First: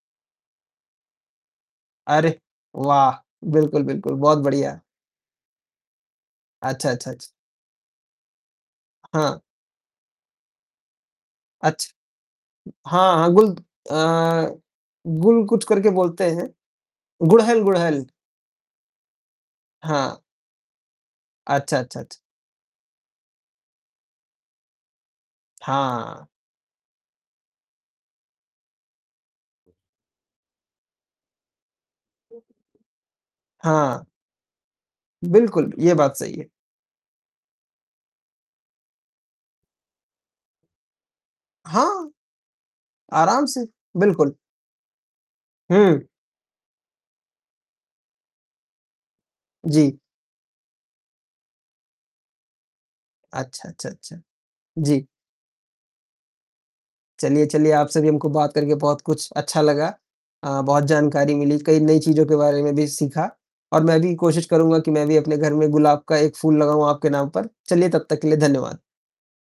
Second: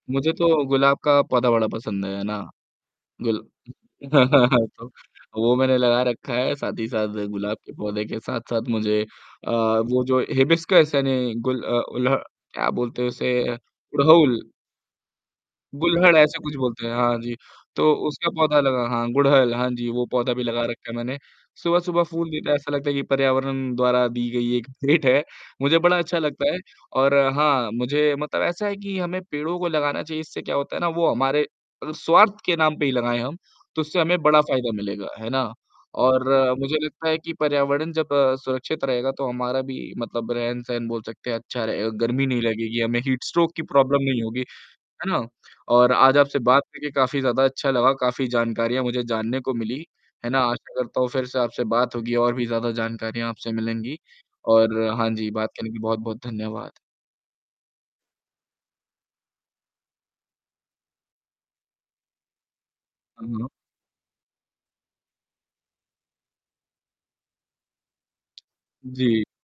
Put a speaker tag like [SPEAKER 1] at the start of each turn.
[SPEAKER 1] मुझे तो गुलाब का पौधा बड़ा पसंद, है
[SPEAKER 2] अरे
[SPEAKER 1] ना।
[SPEAKER 2] वाह!
[SPEAKER 1] गुल
[SPEAKER 2] बिल्कुल, बिल्कुल बहुत बढ़िया।
[SPEAKER 1] तो वो मैंने लगा रखा है, साथ ही
[SPEAKER 2] अच्छा, अच्छा,
[SPEAKER 1] साथ
[SPEAKER 2] अच्छ
[SPEAKER 1] गुलाब के पौधे के साथ-साथ मुझे
[SPEAKER 2] हाँ।
[SPEAKER 1] अ, वो जो हिबिस्कस यानी गुल अ,
[SPEAKER 2] अच्छ
[SPEAKER 1] उलह क्या बोलते हैं
[SPEAKER 2] हाँ, हाँ,
[SPEAKER 1] उसे?
[SPEAKER 2] गुल अ,
[SPEAKER 1] गुड़हल।
[SPEAKER 2] गुल कुछ करके
[SPEAKER 1] गुल्लहड़
[SPEAKER 2] बोलते
[SPEAKER 1] ऐसा
[SPEAKER 2] हैं।
[SPEAKER 1] कुछ बोलते हैं, हाँ जी,
[SPEAKER 2] गुड़हल,
[SPEAKER 1] तो
[SPEAKER 2] गुड़हल।
[SPEAKER 1] उसका पौधा लगा हाँ गुड़हल हाँ जी, वो
[SPEAKER 2] हाँ।
[SPEAKER 1] पौधा भी लगा रखा है मैंने।
[SPEAKER 2] अच्छा, अच्छा,
[SPEAKER 1] सुबह-सुबह
[SPEAKER 2] अच्छा।
[SPEAKER 1] फूल देता ऐसा लगता है कि पर्यावरण द्वारा दी गई एक भेंट है, मुझे बड़ा अच्छा
[SPEAKER 2] हाँ।
[SPEAKER 1] लगता है। और हाँ मुझे मतलब ऐसा है कि हमें पेड़ों को लगाना चाहिए। इससे क्या होता है ना वो हमारे अ, स्वार्थ के नाम पे ही लगाएँ हम तो उससे
[SPEAKER 2] हाँ।
[SPEAKER 1] हमें बड़ा फ़ायदा मिलेगा। है ना?
[SPEAKER 2] बिल्कुल, ये बात
[SPEAKER 1] और
[SPEAKER 2] सही है।
[SPEAKER 1] मुझे लगता है कि पर्यावरण जब सुरक्षित रहेगा तो हमारा भी मतलब रहन-सहन बोल सकते हैं अच्छा रहेगा,
[SPEAKER 2] हाँ,
[SPEAKER 1] गर्मी नहीं लगेगी, हमें हीट
[SPEAKER 2] आराम
[SPEAKER 1] स्ट्रोक की
[SPEAKER 2] से
[SPEAKER 1] प्रॉब्लम नहीं
[SPEAKER 2] बिल्कुल।
[SPEAKER 1] होगी। है ना? और
[SPEAKER 2] हुँ।
[SPEAKER 1] आज आपसे बात करके काफ़ी ज़्यादा अच्छा लगा, काफ़ी जानकारियाँ मुझे जानने को मिली।
[SPEAKER 2] जी।
[SPEAKER 1] है ना? आशा करता हूँ फ़िर से आपसे बात होगी और भी ज़्यादा जानकारियाँ आपसे
[SPEAKER 2] अच्छा, अच्छा,
[SPEAKER 1] मिलेंगी।
[SPEAKER 2] अच्छा।
[SPEAKER 1] और
[SPEAKER 2] जी।
[SPEAKER 1] हाँ जी, बात करने की बहुत-बहुत धन्यवाद।
[SPEAKER 2] चलिए, चलिए आप से भी हमको बात करके बहुत कुछ अच्छा लगा, अ, बहुत जानकारी मिली, कई नई चीज़ों के बारे में भी
[SPEAKER 1] हाँ,
[SPEAKER 2] सीखा।
[SPEAKER 1] हाँ।
[SPEAKER 2] और मैं भी कोशिश करूँगा कि मैं भी अपने घर में गुलाब का एक फूल लगाऊँ आपके नाम पर। चलिए, तब तक के लिए धन्यवाद।
[SPEAKER 1] जी।